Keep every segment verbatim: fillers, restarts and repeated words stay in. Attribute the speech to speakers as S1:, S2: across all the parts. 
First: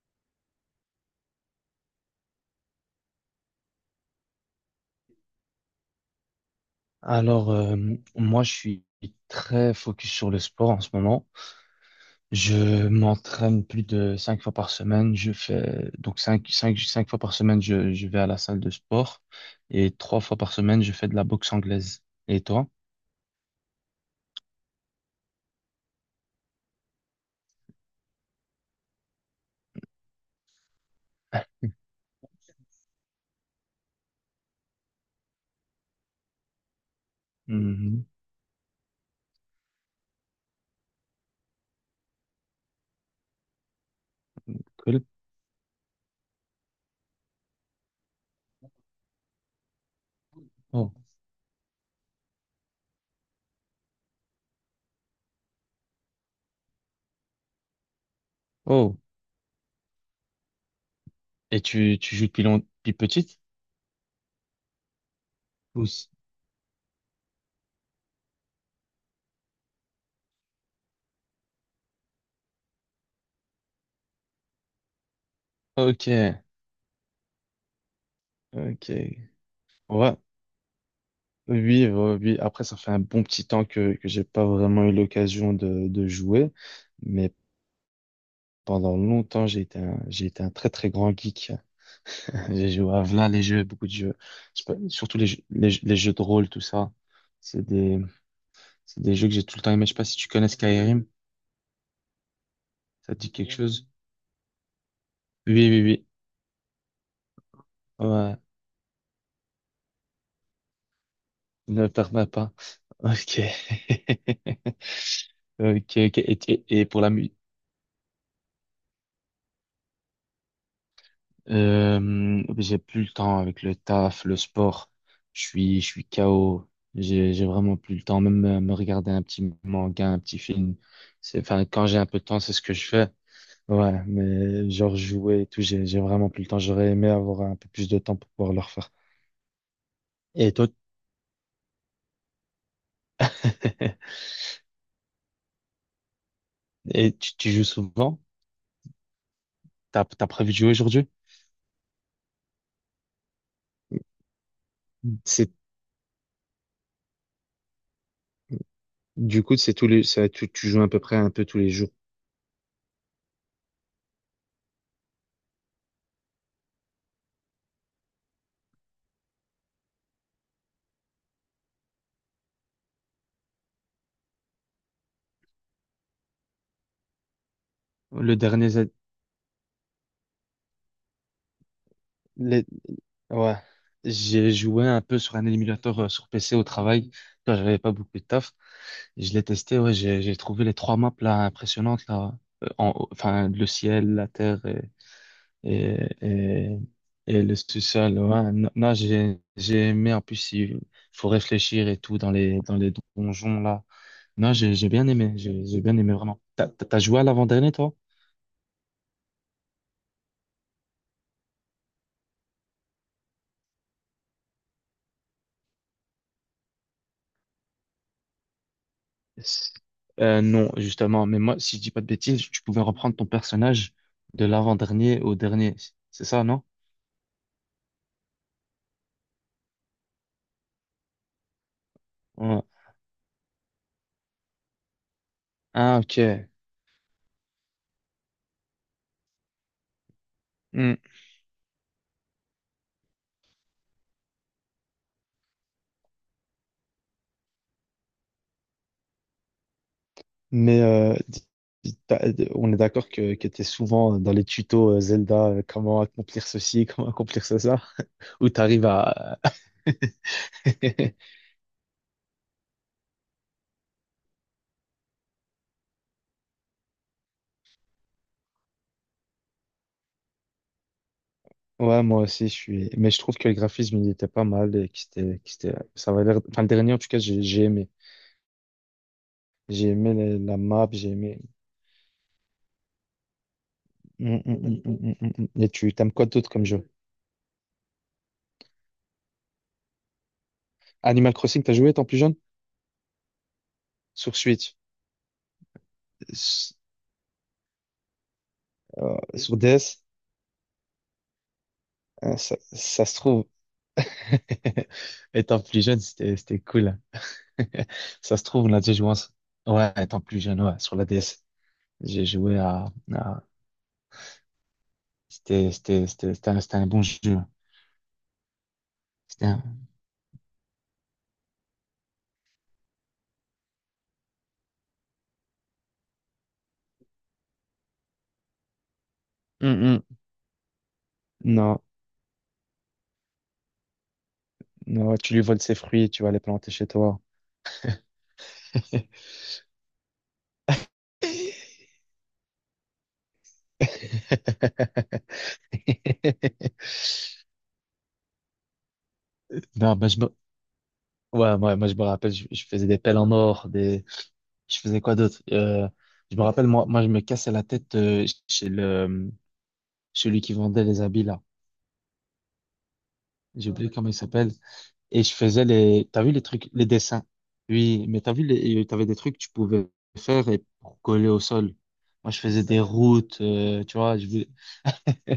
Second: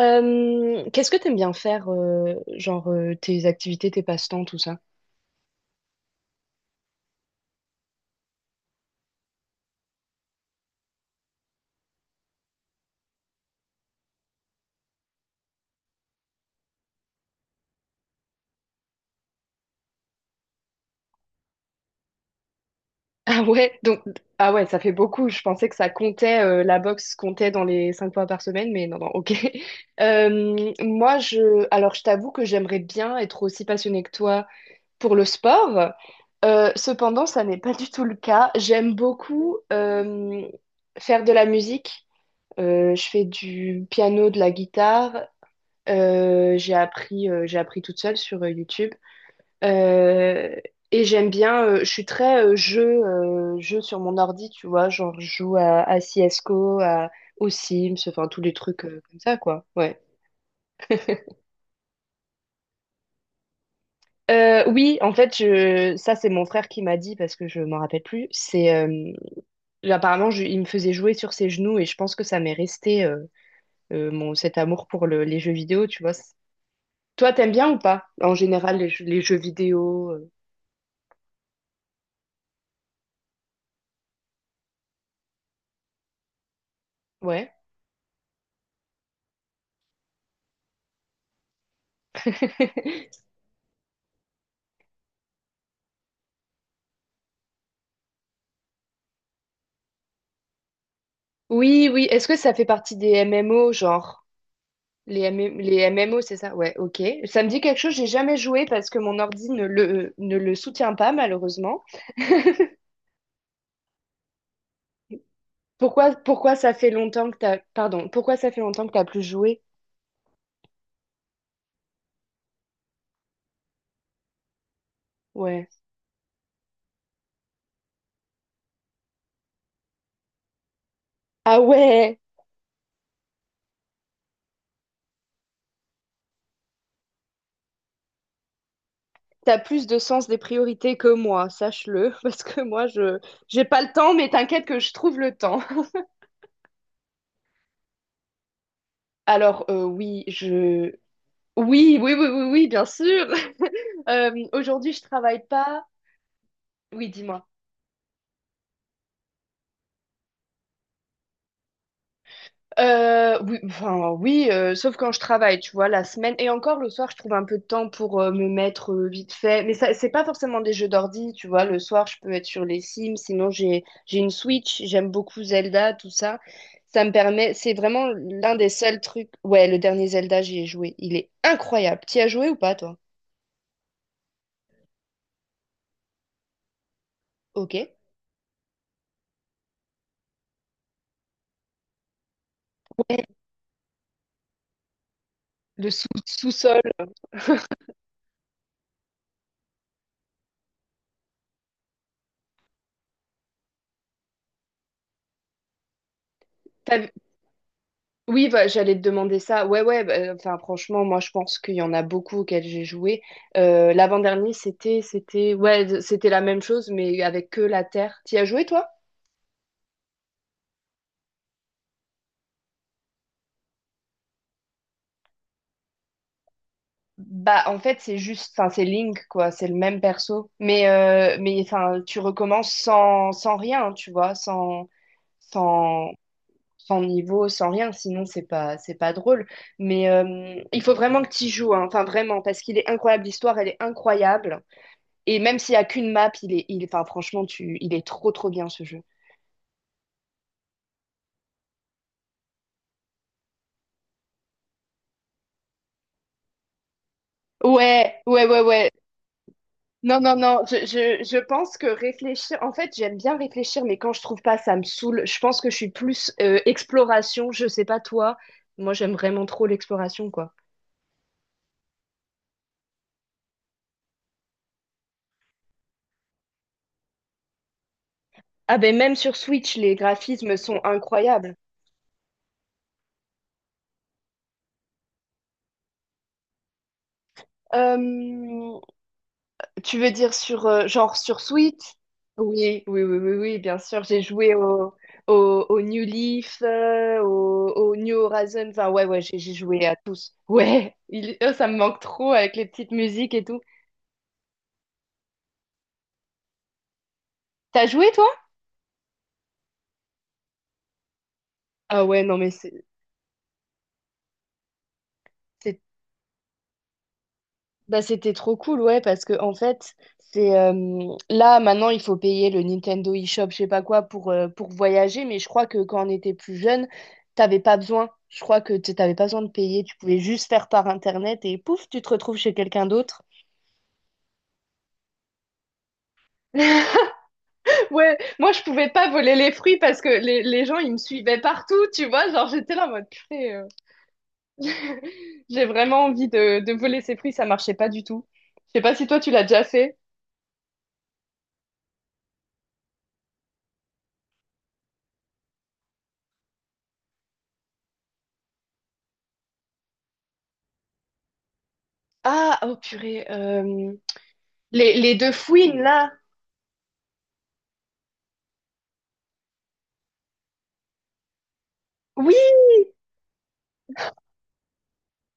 S1: Euh, qu'est-ce que t'aimes bien faire, euh, genre euh, tes activités, tes passe-temps, tout ça?
S2: Alors, euh, moi, je suis très focus sur le sport en ce moment. Je m'entraîne plus de cinq fois par semaine. Je fais donc cinq, cinq, cinq fois par semaine, je, je vais à la salle de sport et trois fois par semaine, je fais de la boxe anglaise. Et toi?
S1: Ah ouais, donc, ah ouais, ça fait beaucoup. Je pensais que ça comptait, euh, la boxe comptait dans les cinq fois par semaine, mais non, non, ok. Euh, moi, je, alors je t'avoue que j'aimerais bien être aussi passionnée que toi pour le sport. Euh, cependant, ça n'est pas du tout
S2: Mhm.
S1: le cas. J'aime beaucoup euh, faire de la musique. Euh, je fais du piano, de la
S2: Cool.
S1: guitare. Euh, j'ai appris, euh, j'ai appris toute seule sur euh, YouTube. Euh,
S2: Oh.
S1: et j'aime bien. Euh, je suis très euh, jeu, euh, jeu sur mon ordi, tu vois, genre je joue à, à C S G O, à, aux Sims, enfin tous les trucs
S2: Oh.
S1: euh, comme ça, quoi. Ouais.
S2: Et tu, tu joues depuis long- depuis petite?
S1: Euh, oui, en fait, je...
S2: Pouce.
S1: ça c'est mon frère qui m'a dit parce que je m'en rappelle plus. C'est euh, apparemment je- il me faisait jouer sur ses genoux et je pense que ça m'est resté, euh, euh, mon cet amour pour le- les jeux vidéo, tu
S2: Ok,
S1: vois. C'est- Toi, t'aimes bien ou pas en général
S2: ok.
S1: les, jeux les jeux vidéo?
S2: Ouais,
S1: euh,
S2: oui, ouais, oui. Après, ça fait un bon petit temps que, que j'ai pas vraiment eu l'occasion de, de jouer. Mais
S1: Ouais.
S2: pendant longtemps, j'ai été un, j'ai été un très très grand geek. J'ai joué à plein les jeux, beaucoup de jeux. Je sais pas, surtout les jeux, les, jeux les jeux de rôle, tout ça. C'est des, c'est des jeux que j'ai tout le temps aimé. Je sais pas si tu connais Skyrim.
S1: Oui, oui. Est-ce que ça fait partie des
S2: Ça te dit quelque, oui,
S1: M M O,
S2: chose?
S1: genre? Les
S2: Oui,
S1: MM les
S2: oui,
S1: M
S2: oui.
S1: M O c'est ça? Ouais, ok. Ça me dit quelque chose, j'ai
S2: Ouais.
S1: jamais joué parce que mon ordi ne le, ne le soutient pas, malheureusement.
S2: Ne perds pas. Ok. Ok,
S1: Pourquoi,
S2: ok. Et,
S1: pourquoi
S2: et-
S1: ça
S2: et
S1: fait
S2: pour la
S1: longtemps
S2: musique.
S1: que t'as... Pardon, pourquoi ça fait longtemps que t'as plus joué?
S2: Euh, j'ai plus le temps avec le taf, le sport. Je
S1: Ouais.
S2: suis, je suis K O. J'ai, j'ai vraiment plus le temps. Même euh, me regarder un petit manga, un petit film. C'est,
S1: Ah
S2: enfin, quand j'ai un
S1: ouais,
S2: peu de temps, c'est ce que je fais. Ouais, mais genre jouer et tout, j'ai, j'ai vraiment plus le temps. J'aurais aimé avoir un peu plus de temps pour pouvoir le refaire.
S1: t'as plus de sens des
S2: Et toi,
S1: priorités que moi, sache-le, parce que moi, je j'ai pas le temps, mais t'inquiète que je trouve le temps.
S2: et tu, tu joues souvent?
S1: Alors, euh,
S2: T'as,
S1: oui,
S2: t'as prévu de jouer
S1: je...
S2: aujourd'hui?
S1: Oui, oui, oui, oui, oui, bien sûr. Euh, aujourd'hui, je travaille
S2: C'est,
S1: pas. Oui, dis-moi.
S2: du coup, c'est tous les, ça, tu, tu joues à peu près un peu tous les jours.
S1: Euh, oui, enfin oui, euh, sauf quand je travaille, tu vois, la semaine, et encore le soir, je trouve un peu de temps pour euh, me mettre euh, vite fait. Mais ça, c'est pas forcément des jeux d'ordi, tu vois. Le soir, je peux être sur les Sims. Sinon, j'ai j'ai une Switch. J'aime beaucoup Zelda, tout ça. Ça me permet. C'est vraiment
S2: Le
S1: l'un
S2: dernier,
S1: des
S2: Z-
S1: seuls trucs. Ouais, le dernier Zelda, j'y ai joué. Il est incroyable. T'y as joué ou
S2: les,
S1: pas, toi?
S2: Ouais, j'ai joué un peu sur un émulateur euh, sur P C au travail quand
S1: Ok.
S2: j'avais pas beaucoup de taf. Je l'ai testé, ouais, j'ai j'ai trouvé les trois maps là impressionnantes là. Euh, en- haut-
S1: Ouais,
S2: enfin le ciel, la terre et
S1: le
S2: et
S1: sous-
S2: et,
S1: sous-sol.
S2: et le sous-sol. Ouais, non, non, j'ai j'ai aimé, en plus il faut réfléchir et tout dans les dans les donjons là. Non, j'ai j'ai bien aimé, j'ai j'ai bien aimé vraiment. T'as t'as joué à l'avant-dernier toi?
S1: Oui, bah, j'allais te demander ça. Ouais, ouais, bah, enfin, franchement, moi, je pense qu'il y en a beaucoup auxquels j'ai joué. Euh, l'avant-dernier, c'était, c'était, ouais, c'était la même chose, mais avec que la Terre. T'y as joué, toi?
S2: S- euh, non, justement, mais moi, si je dis pas de bêtises, tu pouvais reprendre ton personnage de l'avant-dernier au dernier. C'est ça, non?
S1: Bah, en fait, c'est juste, enfin, c'est Link, quoi, c'est le même perso. Mais, euh, mais, enfin, tu
S2: Ouais.
S1: recommences sans, sans rien, hein, tu vois, sans,
S2: Ah,
S1: sans,
S2: ok.
S1: sans niveau, sans rien, sinon, c'est pas, c'est pas drôle. Mais euh, il
S2: Hmm.
S1: faut vraiment que tu y joues, hein, enfin, vraiment, parce qu'il est incroyable, l'histoire, elle est incroyable. Et même s'il n'y a qu'une map, il est, il, enfin, franchement, tu, il est trop, trop bien ce jeu.
S2: Mais euh, d- d- t'as- d- on est d'accord que, que tu es souvent dans les tutos euh, Zelda, euh, comment accomplir ceci, comment accomplir ça,
S1: Ouais, ouais,
S2: où
S1: ouais,
S2: tu arrives
S1: ouais.
S2: à...
S1: Non, non, non, je, je, je pense que réfléchir, en fait, j'aime bien réfléchir, mais quand je trouve pas, ça me saoule. Je pense que je suis plus euh, exploration, je sais pas toi. Moi, j'aime vraiment trop l'exploration, quoi.
S2: Ouais, moi aussi, je suis... Mais je trouve que le graphisme, il était pas mal, et que c'était... que c'était- Ça avait l'air... Enfin, le dernier, en tout cas, j'ai j'ai aimé.
S1: Ah ben, même sur Switch,
S2: J'ai
S1: les
S2: aimé la
S1: graphismes
S2: la
S1: sont
S2: map, j'ai aimé.
S1: incroyables.
S2: Mm, mm, mm, mm, mm, mm, mm. Et tu t'aimes quoi d'autre comme jeu?
S1: Euh, Tu veux dire sur euh, genre
S2: Animal
S1: sur
S2: Crossing, t'as
S1: Switch?
S2: joué étant plus jeune?
S1: Oui, oui, oui, oui, oui, bien sûr. J'ai
S2: Sur
S1: joué
S2: Switch,
S1: au, au, au New Leaf,
S2: s-
S1: euh, au, au New Horizon. Enfin, ouais,
S2: euh,
S1: ouais, j'ai j'ai
S2: sur
S1: joué à
S2: D S,
S1: tous. Ouais, il- oh, ça me manque trop
S2: hein,
S1: avec
S2: ça,
S1: les petites
S2: ça se
S1: musiques et
S2: trouve.
S1: tout.
S2: Étant plus jeune, c'était c'était cool.
S1: T'as joué, toi?
S2: Ça se trouve, on a déjà joué ensemble. Ouais, étant plus jeune, ouais, sur la D S.
S1: Ah ouais,
S2: J'ai
S1: non, mais
S2: joué
S1: c'est
S2: à, à- C'était
S1: c'est.
S2: c'était- c'était- c'était un, c'était un bon jeu.
S1: Bah, c'était trop cool, ouais, parce que
S2: C'était
S1: en
S2: un-
S1: fait, c'est euh, là maintenant il faut payer le Nintendo eShop, je sais pas quoi, pour, euh, pour voyager, mais je crois que quand on était plus jeune, t'avais pas besoin. Je crois que t- t'avais pas besoin de
S2: Mm,
S1: payer, tu pouvais
S2: mm.
S1: juste faire par internet et
S2: Non,
S1: pouf, tu te retrouves chez quelqu'un d'autre.
S2: non, tu lui voles ses fruits, tu vas les planter chez toi.
S1: Ouais, moi je pouvais pas voler les fruits parce que les, les gens ils me suivaient partout, tu vois, genre j'étais là en mode purée, euh, j'ai vraiment envie de, de voler ces fruits, ça marchait pas du tout. Je sais pas si toi tu l'as déjà
S2: Non,
S1: fait.
S2: ben je me, Ouais, ouais, moi je me rappelle, je, je faisais des pelles en or, des, je faisais quoi d'autre? Euh, je me rappelle, moi, moi, je me cassais la tête euh, chez le, celui qui vendait les habits là.
S1: Ah, oh purée,
S2: J'ai oublié
S1: euh,
S2: comment il s'appelle.
S1: les, les
S2: Et
S1: deux
S2: je faisais
S1: fouines
S2: les,
S1: là.
S2: t'as vu les trucs, les dessins. Oui, mais t'as vu les, t'avais des trucs que tu pouvais faire et pour coller au sol. Moi,
S1: Oui,
S2: je faisais des routes, euh, tu vois, je,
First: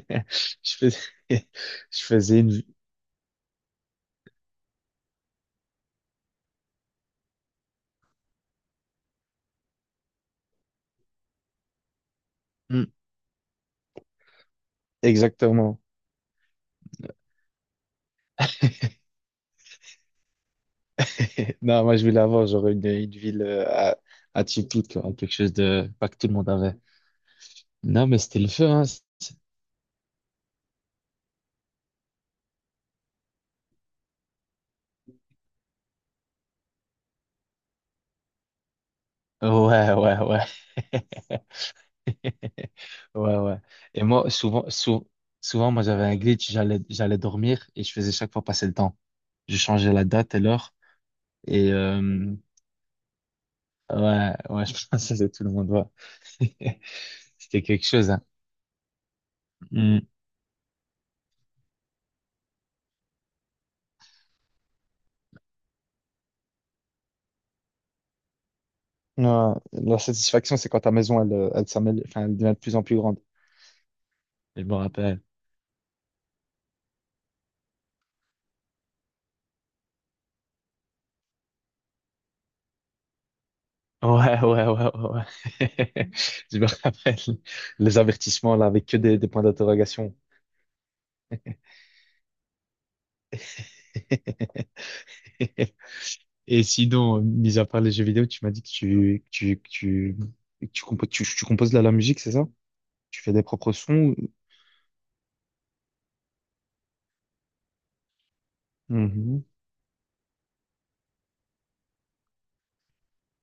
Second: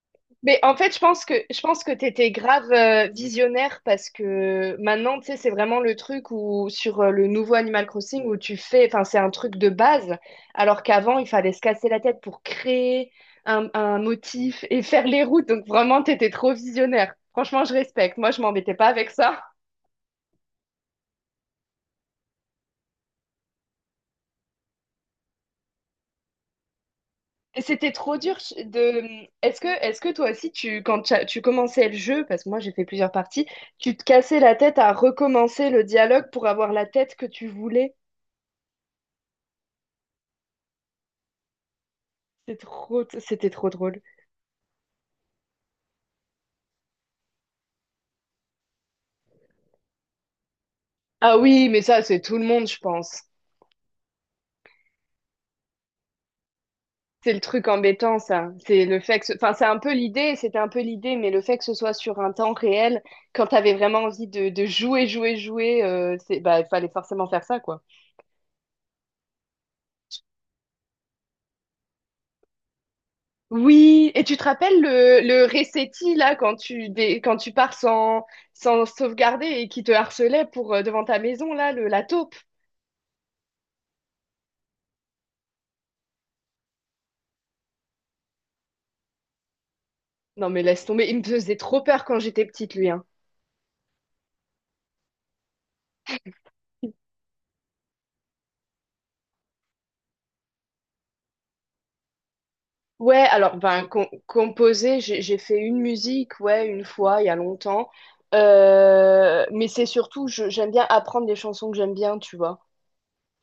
S1: mais en
S2: je
S1: fait,
S2: faisais,
S1: je pense que je pense que
S2: je
S1: t'étais
S2: faisais une,
S1: grave euh, visionnaire parce que maintenant, tu sais, c'est vraiment le truc où sur euh, le nouveau Animal Crossing où tu fais, enfin, c'est un truc de base, alors qu'avant, il fallait se casser la tête pour
S2: Hmm,
S1: créer un, un motif et faire les routes. Donc
S2: exactement.
S1: vraiment, t'étais trop visionnaire. Franchement, je respecte. Moi, je m'embêtais pas avec ça.
S2: Non, moi, je voulais avoir genre une, une ville euh, à- atypique, quoi, quelque chose de pas que tout le monde avait.
S1: C'était
S2: Non,
S1: trop
S2: mais
S1: dur
S2: c'était le feu, hein.
S1: de. Est-ce que, est-ce que toi aussi, tu, quand tu as- tu commençais le jeu, parce que moi j'ai fait plusieurs parties, tu te cassais la tête à recommencer le dialogue pour avoir la tête que tu voulais?
S2: Ouais, ouais, ouais.
S1: C'est trop,
S2: Ouais,
S1: c'était
S2: ouais.
S1: trop drôle.
S2: Et moi, souvent, sou- souvent, moi, j'avais un glitch, j'allais, j'allais dormir et je faisais chaque fois passer le temps. Je changeais la date et l'heure.
S1: Ah oui,
S2: Et
S1: mais ça, c'est
S2: euh,
S1: tout le monde, je pense.
S2: ouais, ouais, je pense que tout le monde voit.
S1: C'est le
S2: C'était
S1: truc
S2: quelque chose,
S1: embêtant,
S2: hein.
S1: ça. C'est le fait que, ce- enfin, c'est un peu
S2: Mm.
S1: l'idée, c'était un peu l'idée, mais le fait que ce soit sur un temps réel, quand t'avais vraiment envie de, de jouer, jouer, jouer, euh, c'est, bah, il fallait forcément faire ça, quoi.
S2: Ouais, la satisfaction, c'est quand ta maison, elle, euh, elle, s'amène- enfin, elle devient de plus en plus grande.
S1: Oui, et tu te
S2: Je me
S1: rappelles
S2: rappelle.
S1: le, le Resetti, là, quand tu, dé- quand tu pars sans, sans sauvegarder et qui te harcelait pour, euh, devant ta maison, là, le, la taupe.
S2: Ouais, ouais, ouais, ouais, ouais. Je me rappelle les avertissements là avec que des, des points d'interrogation.
S1: Non, mais laisse tomber, il me faisait trop peur quand j'étais petite, lui, hein.
S2: Et sinon, euh, mis à part les jeux vidéo, tu m'as dit que tu, que tu, que tu, que tu, compo- tu, tu composes de la, la musique, c'est ça?
S1: Ouais,
S2: Tu fais des
S1: alors,
S2: propres
S1: ben, com-
S2: sons? ou-
S1: composer, j'ai j'ai fait une musique, ouais, une fois, il y a longtemps.
S2: Mhm.
S1: Euh, mais c'est surtout, je- j'aime bien apprendre des chansons que j'aime bien, tu vois,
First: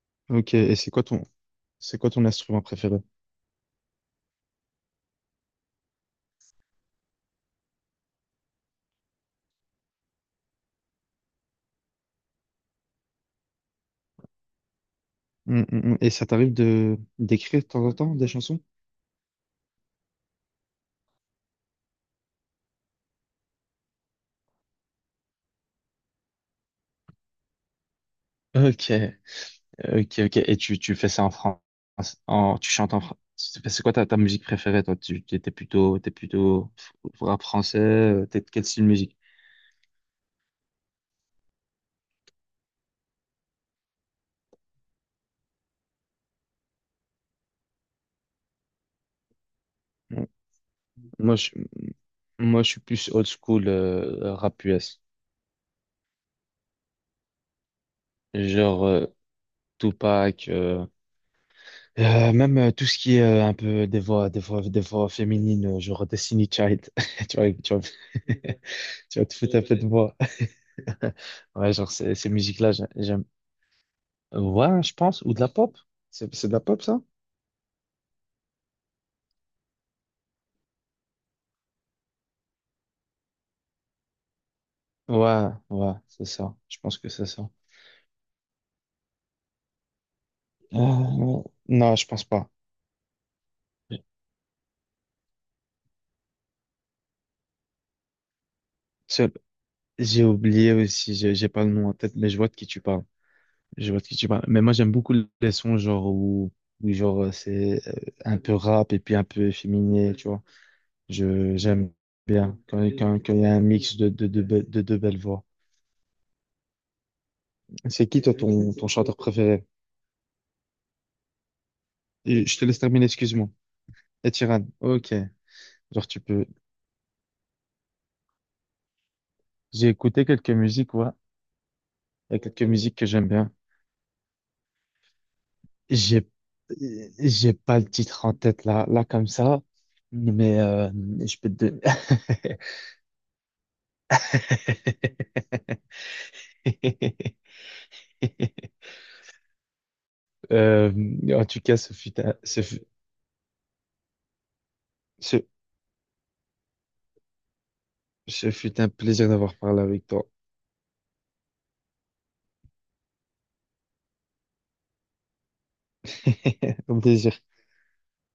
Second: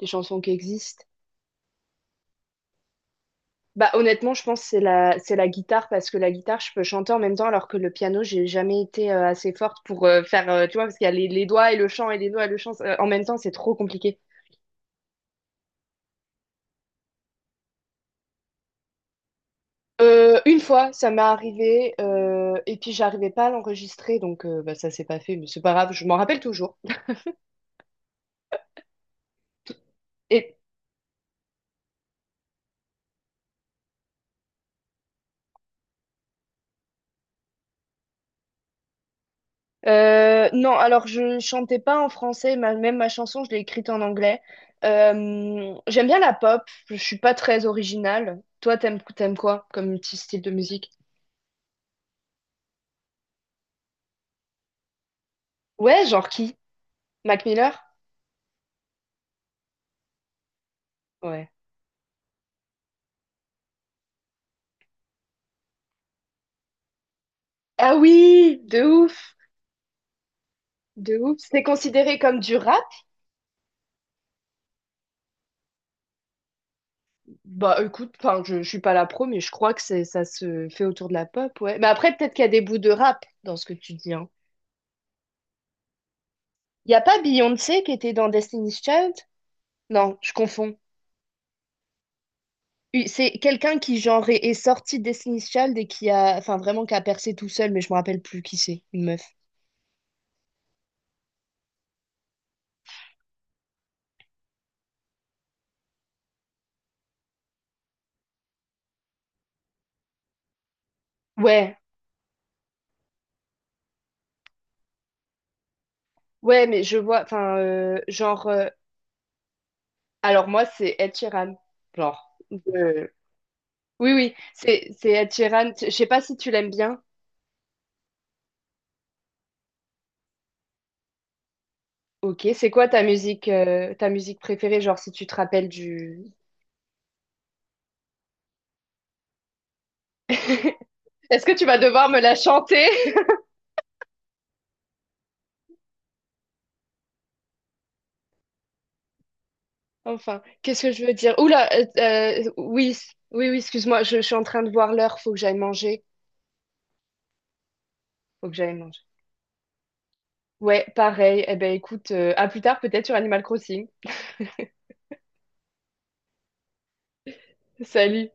S1: des chansons qui
S2: Ok, et c'est quoi
S1: existent.
S2: ton, c'est quoi ton instrument préféré?
S1: Bah, honnêtement, je pense que c'est la, c'est la guitare parce que la guitare, je peux chanter en même temps alors que le piano, j'ai jamais été euh, assez forte pour euh, faire, euh, tu vois, parce qu'il y a les, les doigts et le chant et les doigts et le chant euh, en même temps, c'est trop compliqué.
S2: Mm, mm, mm. Et ça t'arrive de d'écrire de temps en temps des chansons?
S1: Euh, une fois, ça m'est arrivé euh, et puis j'arrivais pas à l'enregistrer donc euh, bah, ça s'est pas fait, mais c'est pas grave, je m'en rappelle toujours.
S2: Ok, ok, ok. Et
S1: Et
S2: tu, tu fais ça en France, en, tu chantes en France. C'est quoi ta, ta musique préférée, toi? Tu t'es t'es plutôt, t'es plutôt rap français, euh, t'es de quel style de musique?
S1: euh, non, alors je chantais pas en français, ma- même ma chanson, je l'ai écrite en anglais. Euh, j'aime bien la pop, je suis pas très originale. Toi, t'aimes, t'aimes quoi comme petit style de musique?
S2: Moi, je, moi, je suis plus old school, euh, rap U S.
S1: Ouais, genre qui? Mac Miller?
S2: Genre, euh, Tupac, euh,
S1: Ouais.
S2: euh, même euh, tout ce qui est euh, un peu des voix, des voix, des voix féminines, euh, genre Destiny Child. Tu vois, tu vois,
S1: Ah oui, de
S2: tu vas te
S1: ouf,
S2: foutre un peu de voix.
S1: de ouf. C'est
S2: Ouais, genre, ces,
S1: considéré
S2: ces
S1: comme du
S2: musiques-là,
S1: rap?
S2: j'a- j'aime. Ouais, je pense, ou de la pop. C'est c'est de la pop, ça?
S1: Bah écoute, enfin je, je suis pas la pro, mais je crois que c'est ça se fait autour de la pop, ouais. Mais après peut-être qu'il y a des bouts de rap dans ce que tu dis, hein.
S2: Ouais, ouais, c'est ça. Je
S1: Y
S2: pense
S1: a
S2: que
S1: pas
S2: c'est ça.
S1: Beyoncé qui était dans Destiny's Child? Non, je confonds.
S2: Euh, non, je pense pas.
S1: Oui, C'est quelqu'un qui genre est, est sorti de Destiny's Child et qui a, enfin vraiment qui a percé tout seul, mais je me rappelle plus qui c'est, une meuf.
S2: Seul- J'ai oublié aussi, j'ai j'ai pas le nom en tête, mais je vois de qui tu parles. Je vois de qui tu parles. Mais moi, j'aime beaucoup les sons genre où, où genre euh, c'est euh, un peu rap et puis un peu efféminé, tu vois. Je
S1: Ouais,
S2: j'aime bien quand quand quand il y a un mix de de de, be- de deux belles voix.
S1: ouais, mais je vois, enfin euh,
S2: C'est qui toi
S1: genre, euh,
S2: ton ton chanteur préféré?
S1: alors moi c'est Ed Sheeran, genre.
S2: Et je te laisse terminer,
S1: euh,
S2: excuse-moi.
S1: Oui,
S2: Et
S1: oui,
S2: Tiran,
S1: c'est c'est
S2: ok.
S1: Ed Sheeran. Je sais
S2: Genre
S1: pas
S2: tu
S1: si
S2: peux.
S1: tu l'aimes bien.
S2: J'ai écouté quelques musiques, ouais. Il y a
S1: Ok,
S2: quelques
S1: c'est quoi
S2: musiques
S1: ta
S2: que j'aime
S1: musique
S2: bien.
S1: euh, ta musique préférée, genre si tu te rappelles du...
S2: J'ai, j'ai pas le titre en tête là, là comme ça, mais euh, je
S1: Est-ce
S2: peux
S1: que tu
S2: te
S1: vas
S2: donner.
S1: devoir me la chanter? Enfin, qu'est-ce
S2: Euh,
S1: que je veux dire?
S2: En tout
S1: Oula,
S2: cas,
S1: euh,
S2: ce fut un,
S1: euh,
S2: ce fut,
S1: oui, c- oui, oui, excuse-moi, je, je suis en train de voir l'heure, faut que
S2: ce,
S1: j'aille manger. Faut
S2: ce
S1: que j'aille
S2: fut un
S1: manger.
S2: plaisir d'avoir parlé avec toi.
S1: Ouais, pareil. Eh ben écoute, euh, à plus tard peut-être sur Animal Crossing.
S2: Un plaisir.
S1: Salut.